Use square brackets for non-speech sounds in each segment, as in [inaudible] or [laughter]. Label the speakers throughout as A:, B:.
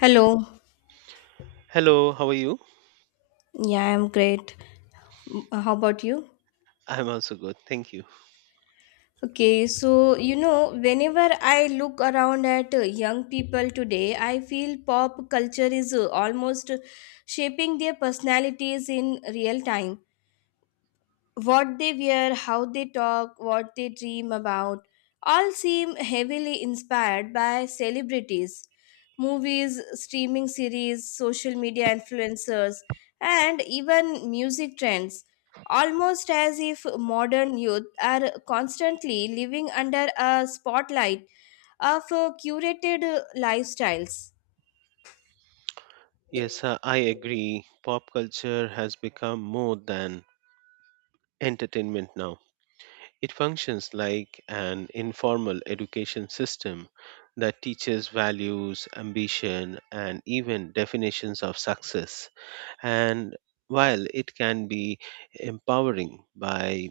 A: Hello.
B: Hello, how are you?
A: Yeah, I'm great. Mm, how about you?
B: I'm also good, thank you.
A: Whenever I look around at young people today, I feel pop culture is almost shaping their personalities in real time. What they wear, how they talk, what they dream about, all seem heavily inspired by celebrities, movies, streaming series, social media influencers, and even music trends. Almost as if modern youth are constantly living under a spotlight of curated lifestyles.
B: Yes, I agree. Pop culture has become more than entertainment now. It functions like an informal education system that teaches values, ambition, and even definitions of success. And while it can be empowering by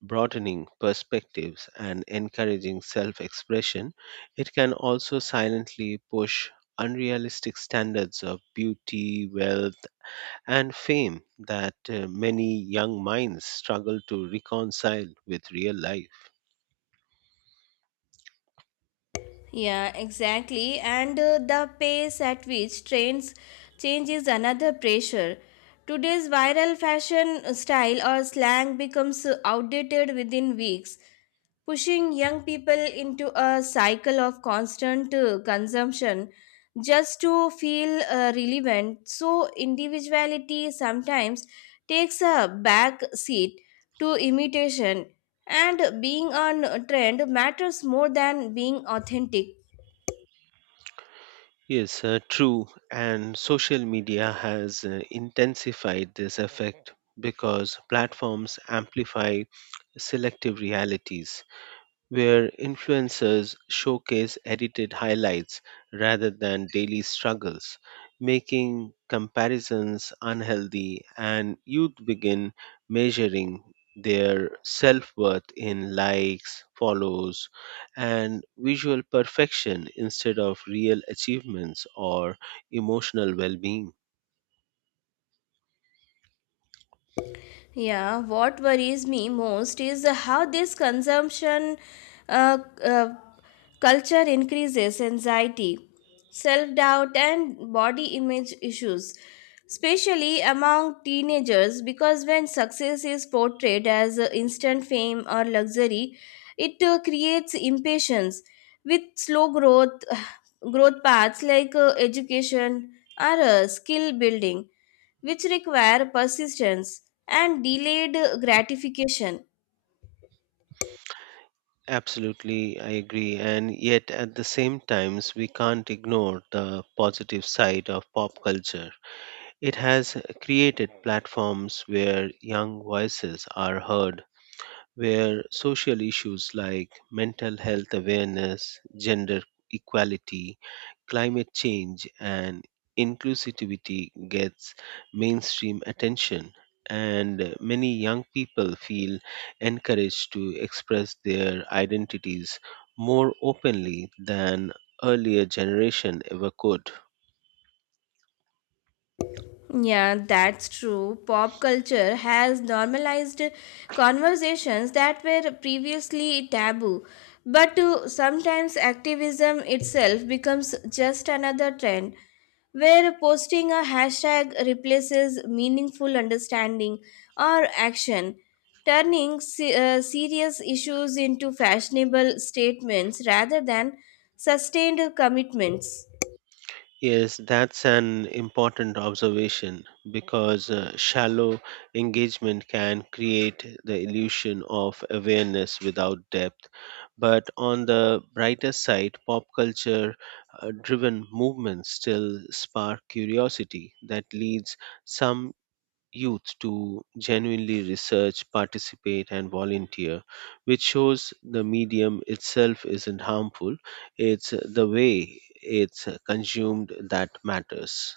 B: broadening perspectives and encouraging self expression, it can also silently push unrealistic standards of beauty, wealth, and fame that many young minds struggle to reconcile with real life.
A: Yeah, exactly. And The pace at which trends changes another pressure. Today's viral fashion style or slang becomes outdated within weeks, pushing young people into a cycle of constant consumption just to feel relevant. So, individuality sometimes takes a back seat to imitation, and being on trend matters more than being authentic.
B: Yes, true. And social media has intensified this effect because platforms amplify selective realities where influencers showcase edited highlights rather than daily struggles, making comparisons unhealthy, and youth begin measuring their self worth in likes, follows, and visual perfection instead of real achievements or emotional well being.
A: Yeah, what worries me most is how this consumption uh, uh, culture increases anxiety, self doubt, and body image issues, especially among teenagers. Because when success is portrayed as instant fame or luxury, it creates impatience with slow growth, [sighs] growth paths like education or skill building which require persistence and delayed gratification.
B: Absolutely, I agree. And yet, at the same times, we can't ignore the positive side of pop culture. It has created platforms where young voices are heard, where social issues like mental health awareness, gender equality, climate change, and inclusivity gets mainstream attention, and many young people feel encouraged to express their identities more openly than earlier generation ever could.
A: Yeah, that's true. Pop culture has normalized conversations that were previously taboo. But sometimes activism itself becomes just another trend where posting a hashtag replaces meaningful understanding or action, turning serious issues into fashionable statements rather than sustained commitments.
B: Yes, that's an important observation because shallow engagement can create the illusion of awareness without depth. But on the brighter side, pop culture driven movements still spark curiosity that leads some youth to genuinely research, participate, and volunteer, which shows the medium itself isn't harmful. It's the way it's consumed that matters.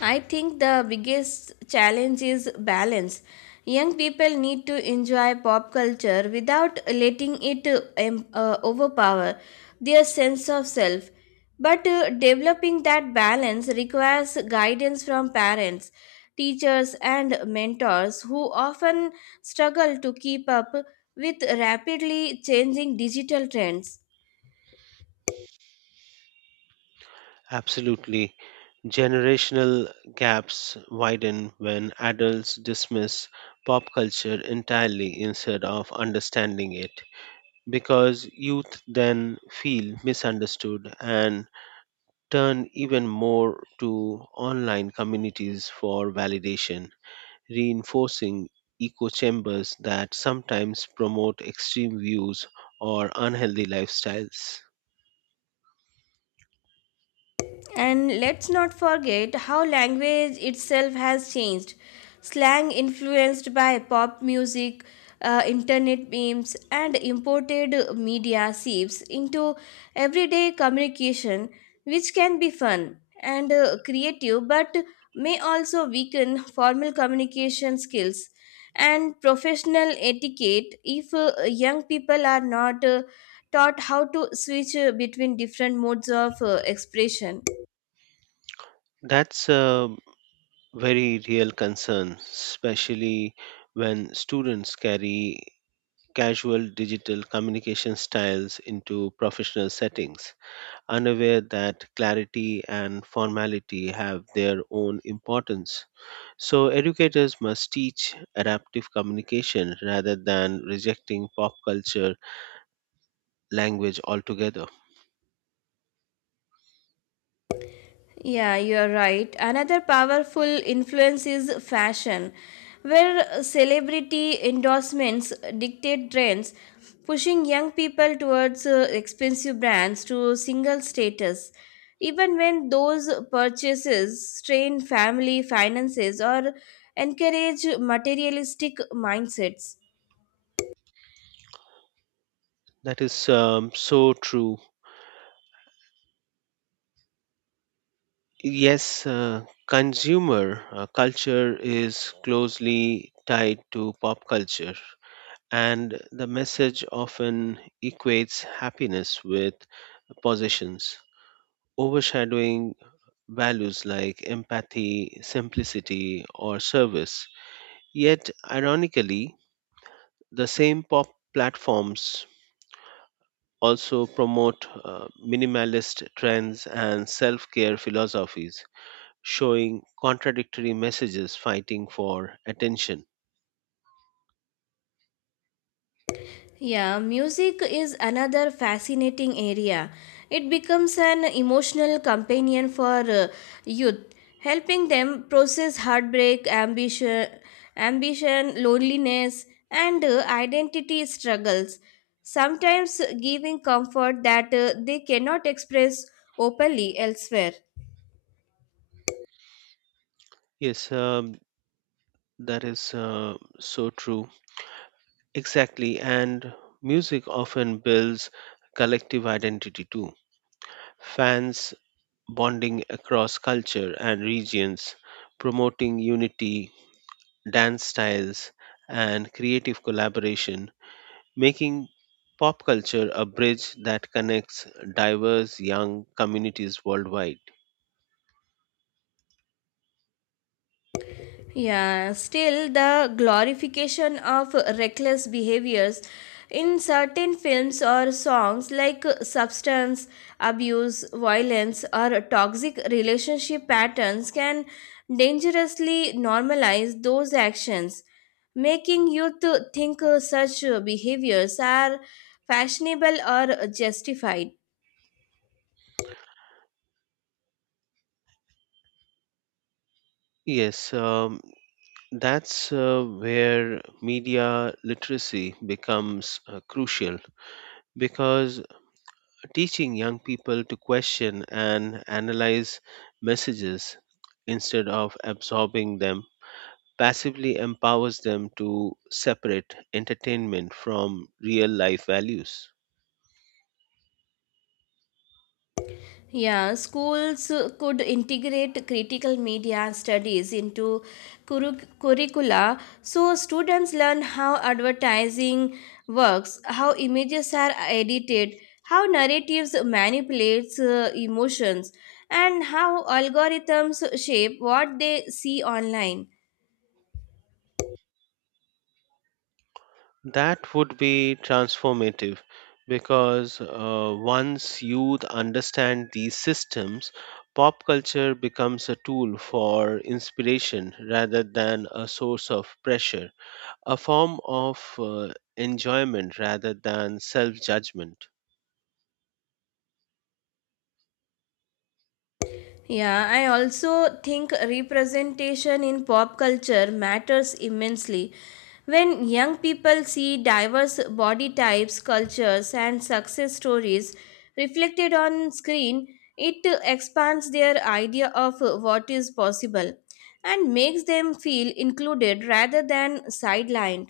A: I think the biggest challenge is balance. Young people need to enjoy pop culture without letting it overpower their sense of self. But developing that balance requires guidance from parents, teachers, and mentors who often struggle to keep up with rapidly changing digital trends.
B: Absolutely. Generational gaps widen when adults dismiss pop culture entirely instead of understanding it, because youth then feel misunderstood and turn even more to online communities for validation, reinforcing echo chambers that sometimes promote extreme views or unhealthy lifestyles.
A: And let's not forget how language itself has changed. Slang influenced by pop music, internet memes, and imported media seeps into everyday communication, which can be fun and creative but may also weaken formal communication skills and professional etiquette if young people are not taught how to switch between different modes of expression.
B: That's a very real concern, especially when students carry casual digital communication styles into professional settings, unaware that clarity and formality have their own importance. So, educators must teach adaptive communication rather than rejecting pop culture language altogether.
A: Yeah, you're right. Another powerful influence is fashion, where celebrity endorsements dictate trends, pushing young people towards expensive brands to single status. Even when those purchases strain family finances or encourage materialistic mindsets.
B: That is so true. Yes, consumer culture is closely tied to pop culture, and the message often equates happiness with possessions, overshadowing values like empathy, simplicity, or service. Yet, ironically, the same pop platforms also promote minimalist trends and self care philosophies, showing contradictory messages fighting for attention.
A: Yeah, music is another fascinating area. It becomes an emotional companion for youth, helping them process heartbreak, ambition, loneliness, and identity struggles, sometimes giving comfort that they cannot express openly elsewhere.
B: Yes, that is so true. Exactly. And music often builds collective identity too. Fans bonding across culture and regions, promoting unity, dance styles, and creative collaboration, making pop culture a bridge that connects diverse young communities worldwide.
A: Yeah, still the glorification of reckless behaviors in certain films or songs like substance abuse, violence, or toxic relationship patterns can dangerously normalize those actions, making youth think such behaviors are fashionable or justified.
B: Yes, that's where media literacy becomes crucial because teaching young people to question and analyze messages instead of absorbing them passively empowers them to separate entertainment from real life values.
A: Yeah, schools could integrate critical media studies into curricula so students learn how advertising works, how images are edited, how narratives manipulates emotions, and how algorithms shape what they see online.
B: That would be transformative because once youth understand these systems, pop culture becomes a tool for inspiration rather than a source of pressure, a form of enjoyment rather than self judgment.
A: Yeah, I also think representation in pop culture matters immensely. When young people see diverse body types, cultures, and success stories reflected on screen, it expands their idea of what is possible and makes them feel included rather than sidelined.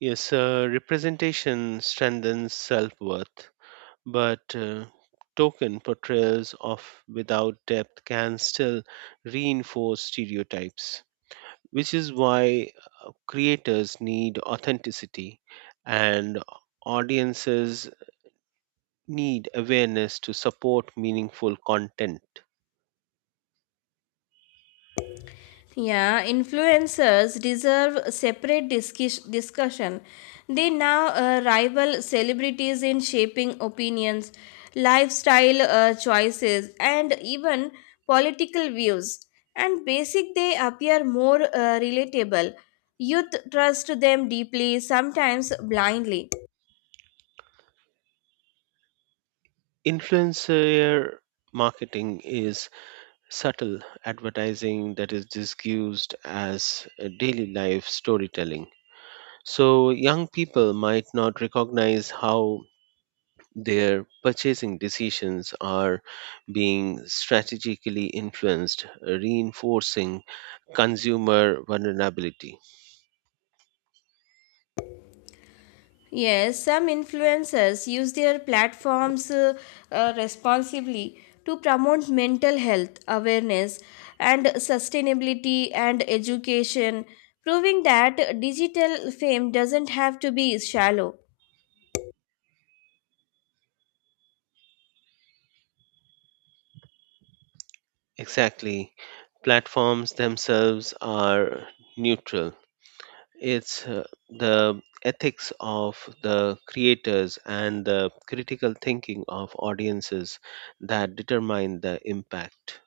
B: Yes, representation strengthens self worth, but token portrayals of without depth can still reinforce stereotypes, which is why creators need authenticity and audiences need awareness to support meaningful content.
A: Yeah, influencers deserve separate discussion. They now rival celebrities in shaping opinions, lifestyle choices, and even political views. And basic, they appear more relatable. Youth trust them deeply, sometimes blindly.
B: Influencer marketing is subtle advertising that is disguised as a daily life storytelling. So, young people might not recognize how their purchasing decisions are being strategically influenced, reinforcing consumer vulnerability.
A: Yes, some influencers use their platforms responsibly to promote mental health awareness and sustainability and education, proving that digital fame doesn't have to be shallow.
B: Exactly. Platforms themselves are neutral. It's the ethics of the creators and the critical thinking of audiences that determine the impact.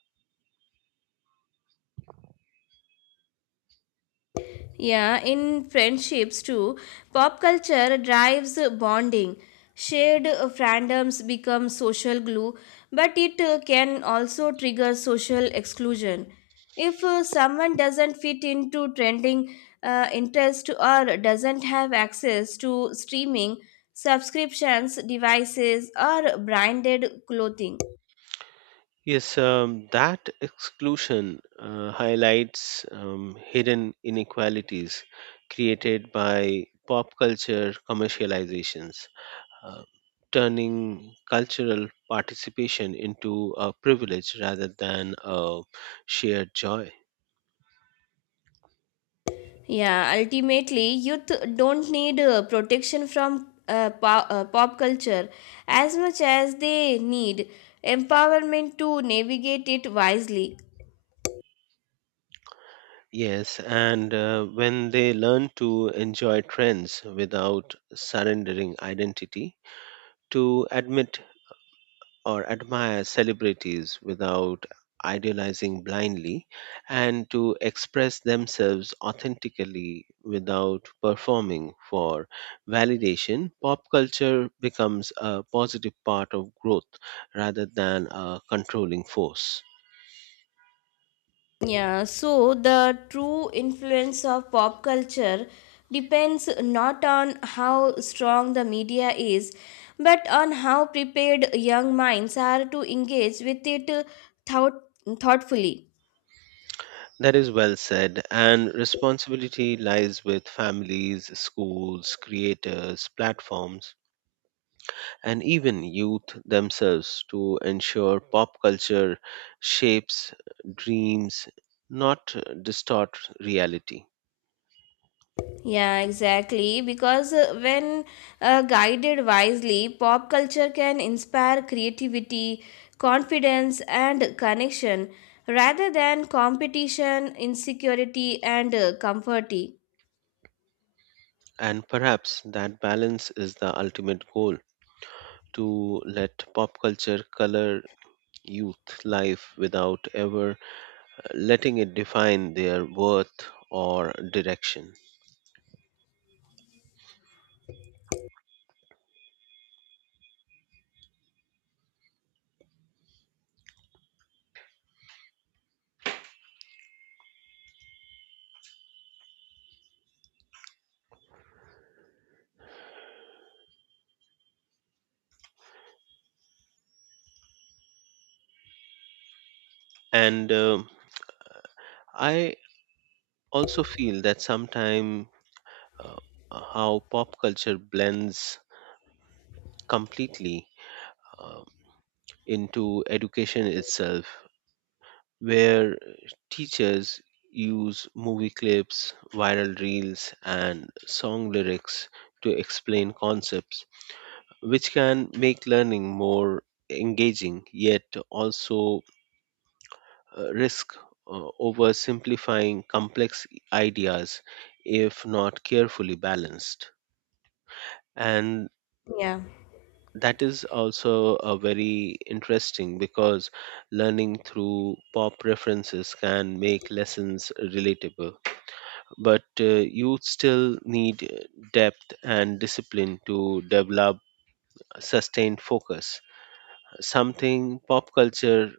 A: Yeah, in friendships too, pop culture drives bonding. Shared fandoms become social glue, but it can also trigger social exclusion. If someone doesn't fit into trending interest or doesn't have access to streaming, subscriptions, devices, or branded clothing,
B: Yes, that exclusion highlights hidden inequalities created by pop culture commercializations, uh, turning cultural participation into a privilege rather than a shared joy.
A: Yeah, ultimately, youth don't need protection from pop culture as much as they need empowerment to navigate it wisely.
B: Yes, and when they learn to enjoy trends without surrendering identity, to admit or admire celebrities without idealizing blindly, and to express themselves authentically without performing for validation, pop culture becomes a positive part of growth rather than a controlling force.
A: Yeah, so the true influence of pop culture depends not on how strong the media is, but on how prepared young minds are to engage with it thought- thoughtfully.
B: That is well said. And responsibility lies with families, schools, creators, platforms, and even youth themselves to ensure pop culture shapes dreams, not distort reality.
A: Yeah, exactly. Because when guided wisely, pop culture can inspire creativity, confidence, and connection rather than competition, insecurity, and comforty.
B: And perhaps that balance is the ultimate goal, to let pop culture color youth life without ever letting it define their worth or direction. And I also feel that sometimes uh, how pop culture blends completely uh, into education itself, where teachers use movie clips, viral reels, and song lyrics to explain concepts, which can make learning more engaging yet also risk oversimplifying complex ideas if not carefully balanced. And
A: Yeah.
B: that is also a very interesting because learning through pop references can make lessons relatable, but you still need depth and discipline to develop sustained focus, something pop culture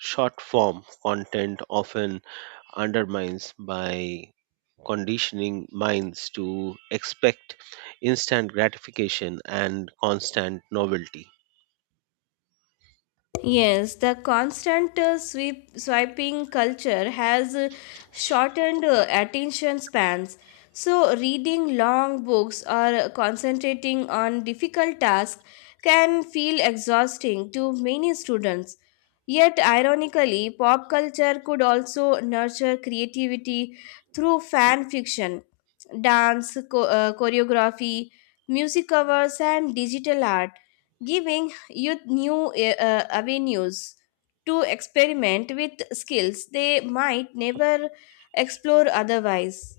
B: short form content often undermines by conditioning minds to expect instant gratification and constant novelty.
A: Yes, the constant swiping culture has shortened attention spans. So, reading long books or concentrating on difficult tasks can feel exhausting to many students. Yet, ironically, pop culture could also nurture creativity through fan fiction, dance, choreography, music covers, and digital art, giving youth new avenues to experiment with skills they might never explore otherwise.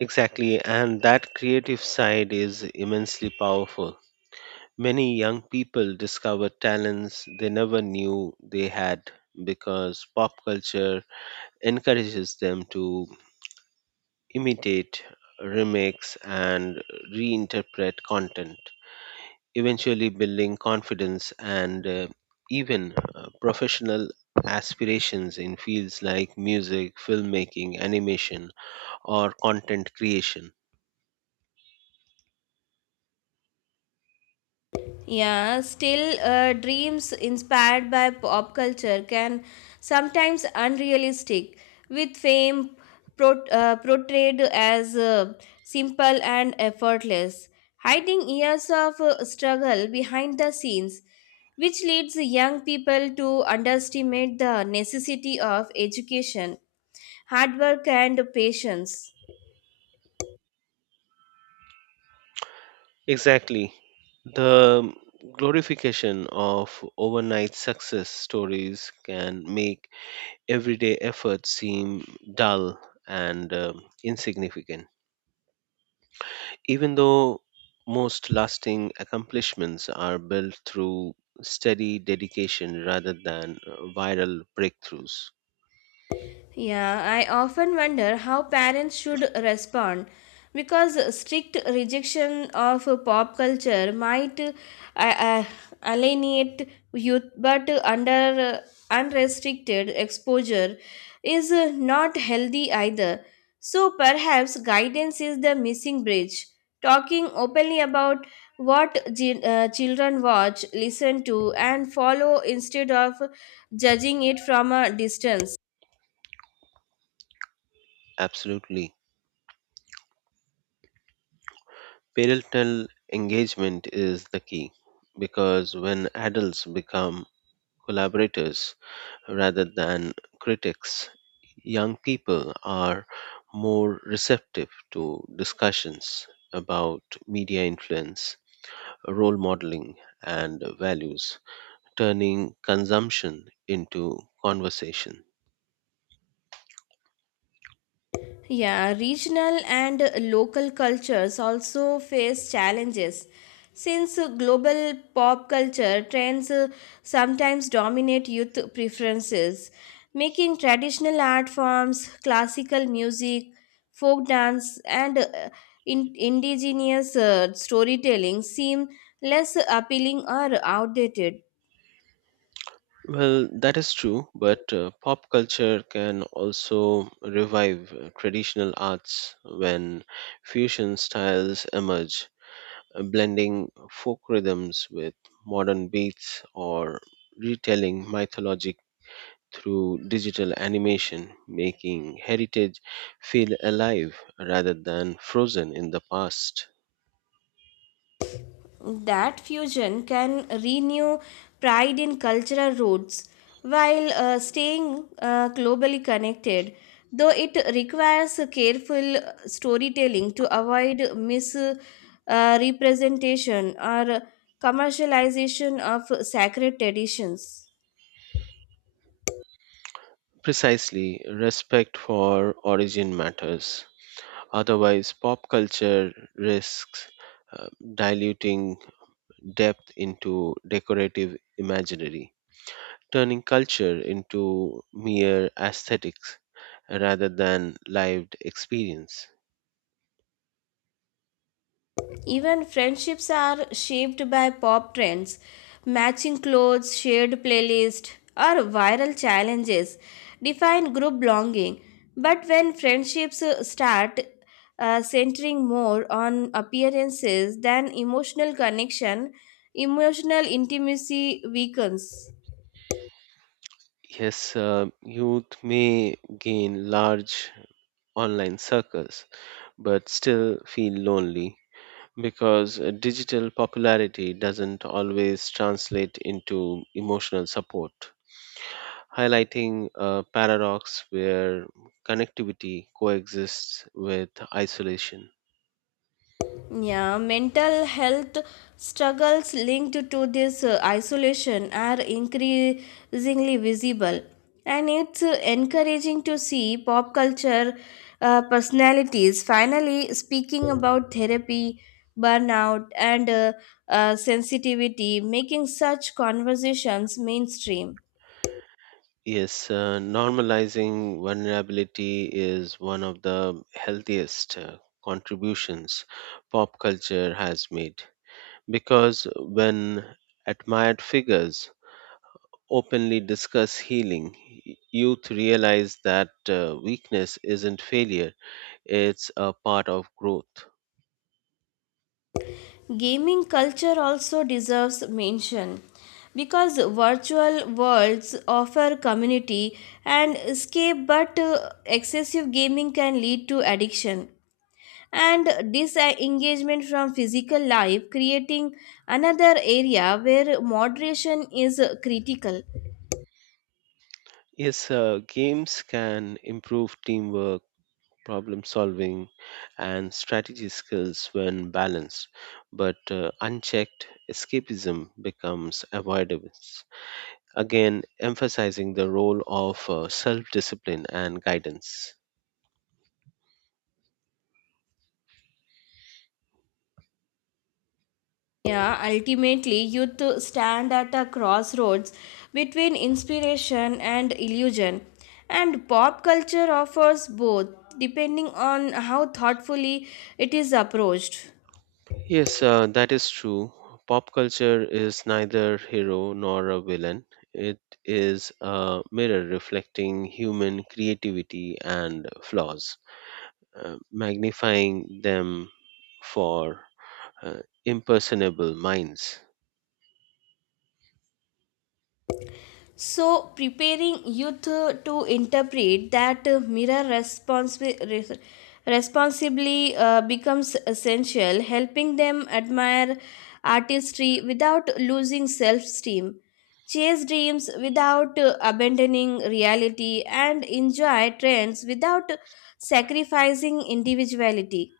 B: Exactly, and that creative side is immensely powerful. Many young people discover talents they never knew they had because pop culture encourages them to imitate, remix, and reinterpret content, eventually building confidence and even professional aspirations in fields like music, filmmaking, animation, or content creation.
A: Yeah, still, dreams inspired by pop culture can sometimes unrealistic, with fame portrayed as simple and effortless, hiding years of struggle behind the scenes, which leads young people to underestimate the necessity of education hard work and patience.
B: Exactly. The glorification of overnight success stories can make everyday efforts seem dull and insignificant, even though most lasting accomplishments are built through steady dedication rather than viral breakthroughs.
A: Yeah, I often wonder how parents should respond because strict rejection of pop culture might uh, alienate youth, but under unrestricted exposure is not healthy either. So perhaps guidance is the missing bridge. Talking openly about what children watch, listen to, and follow instead of judging it from a distance.
B: Absolutely. Parental engagement is the key because when adults become collaborators rather than critics, young people are more receptive to discussions about media influence, role modeling, and values, turning consumption into conversation.
A: Yeah, regional and local cultures also face challenges since global pop culture trends sometimes dominate youth preferences, making traditional art forms, classical music, folk dance, and indigenous storytelling seem less appealing or outdated.
B: Well, that is true, but pop culture can also revive traditional arts when fusion styles emerge, blending folk rhythms with modern beats or retelling mythologic through digital animation, making heritage feel alive rather than frozen in the past.
A: That fusion can renew pride in cultural roots while staying globally connected, though it requires careful storytelling to avoid misrepresentation or commercialization of sacred traditions.
B: Precisely, respect for origin matters. Otherwise, pop culture risks uh, diluting depth into decorative imaginary, turning culture into mere aesthetics rather than lived experience.
A: Even friendships are shaped by pop trends, matching clothes, shared playlists, or viral challenges define group belonging. But when friendships start centering more on appearances than emotional connection, emotional intimacy weakens.
B: Yes, youth may gain large online circles but still feel lonely because digital popularity doesn't always translate into emotional support, highlighting a paradox where connectivity coexists with isolation.
A: Yeah, mental health struggles linked to this isolation are increasingly visible, and it's encouraging to see pop culture personalities finally speaking about therapy, burnout, and sensitivity, making such conversations mainstream.
B: Yes, normalizing vulnerability is one of the healthiest contributions pop culture has made because when admired figures openly discuss healing, youth realize that weakness isn't failure, it's a part of growth.
A: Gaming culture also deserves mention because virtual worlds offer community and escape but excessive gaming can lead to addiction and disengagement from physical life creating another area where moderation is critical.
B: Yes, games can improve teamwork, problem solving, and strategy skills when balanced, but unchecked, escapism becomes avoidance. Again, emphasizing the role of self discipline and guidance.
A: Yeah, ultimately, youth stand at a crossroads between inspiration and illusion. And pop culture offers both, depending on how thoughtfully it is approached.
B: Yes, that is true. Pop culture is neither hero nor a villain. It is a mirror reflecting human creativity and flaws, magnifying them for uh, impersonable minds.
A: So, preparing youth to interpret that mirror responsibly becomes essential, helping them admire artistry without losing self esteem, chase dreams without abandoning reality, and enjoy trends without sacrificing individuality.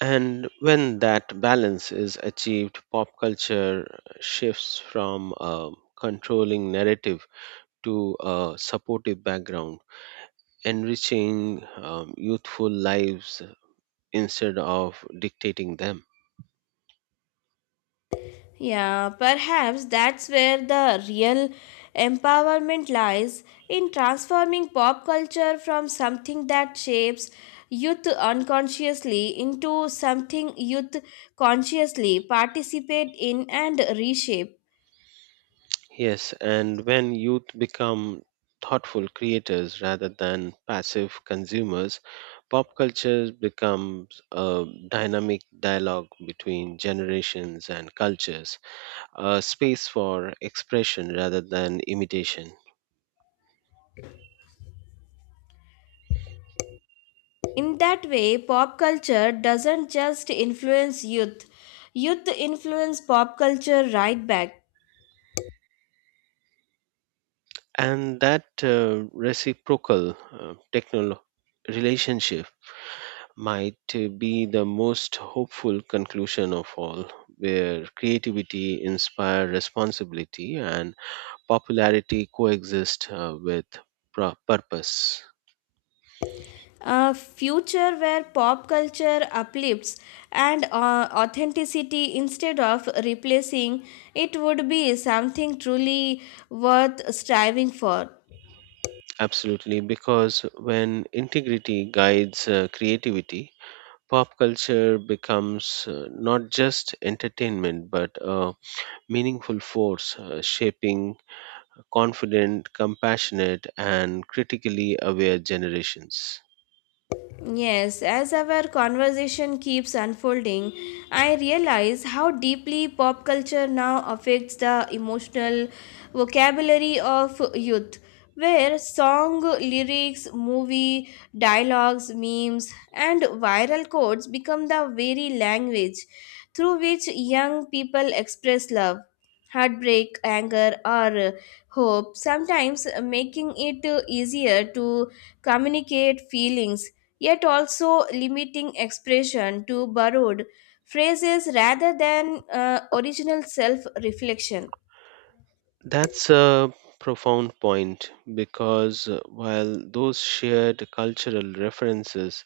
B: And when that balance is achieved, pop culture shifts from a controlling narrative to a supportive background, enriching youthful lives instead of dictating them.
A: Yeah, perhaps that's where the real empowerment lies in transforming pop culture from something that shapes youth unconsciously into something youth consciously participate in and reshape.
B: Yes, and when youth become thoughtful creators rather than passive consumers, pop culture becomes a dynamic dialogue between generations and cultures, a space for expression rather than imitation.
A: In that way, pop culture doesn't just influence youth, youth influence pop culture right back.
B: And that reciprocal relationship might be the most hopeful conclusion of all, where creativity inspires responsibility and popularity coexist with purpose.
A: A future where pop culture uplifts and authenticity instead of replacing it would be something truly worth striving for.
B: Absolutely, because when integrity guides creativity, pop culture becomes not just entertainment but a meaningful force shaping confident, compassionate, and critically aware generations.
A: Yes, as our conversation keeps unfolding, I realize how deeply pop culture now affects the emotional vocabulary of youth, where song lyrics, movie dialogues, memes, and viral quotes become the very language through which young people express love, heartbreak, anger, or hope, sometimes making it easier to communicate feelings yet also limiting expression to borrowed phrases rather than original self reflection.
B: That's a profound point because while those shared cultural references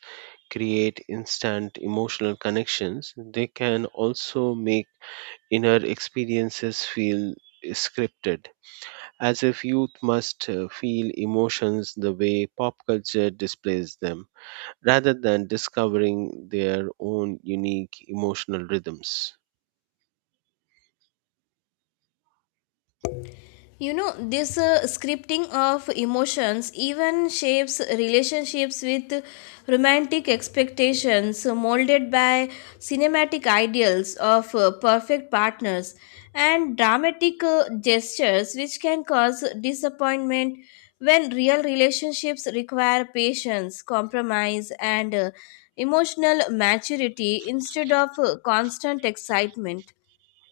B: create instant emotional connections, they can also make inner experiences feel scripted, as if youth must feel emotions the way pop culture displays them, rather than discovering their own unique emotional rhythms.
A: You know, this scripting of emotions even shapes relationships with romantic expectations molded by cinematic ideals of perfect partners and dramatic gestures, which can cause disappointment when real relationships require patience, compromise, and emotional maturity instead of constant excitement.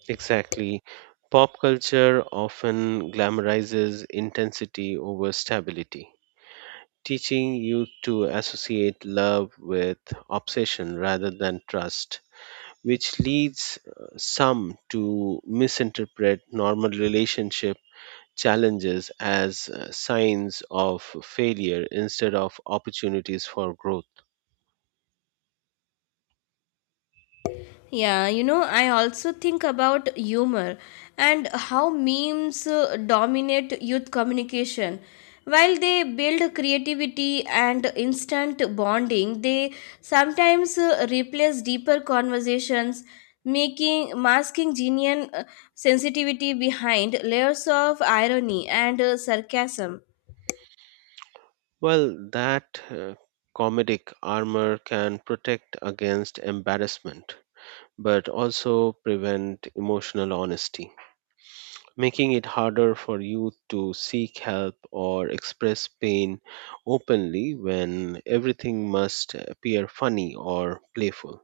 B: Exactly. Pop culture often glamorizes intensity over stability, teaching youth to associate love with obsession rather than trust, which leads some to misinterpret normal relationship challenges as signs of failure instead of opportunities for growth.
A: Yeah, you know, I also think about humor and how memes dominate youth communication. While they build creativity and instant bonding, they sometimes replace deeper conversations, making masking genuine sensitivity behind layers of irony and sarcasm.
B: Well, that comedic armor can protect against embarrassment but also prevent emotional honesty, making it harder for youth to seek help or express pain openly when everything must appear funny or playful.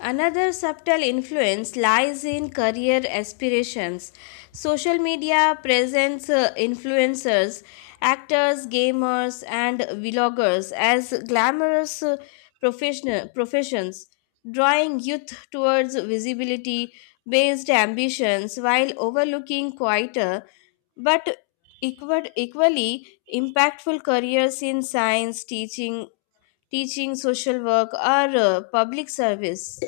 A: Another subtle influence lies in career aspirations. Social media presents influencers, actors, gamers, and vloggers as glamorous professions, drawing youth towards visibility based ambitions while overlooking quieter but equally impactful careers in science, teaching social work, or public service.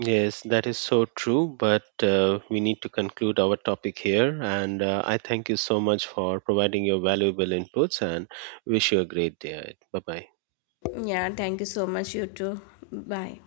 B: Yes, that is so true, but we need to conclude our topic here. And I thank you so much for providing your valuable inputs and wish you a great day. Bye bye.
A: Yeah, thank you so much, you too. Bye.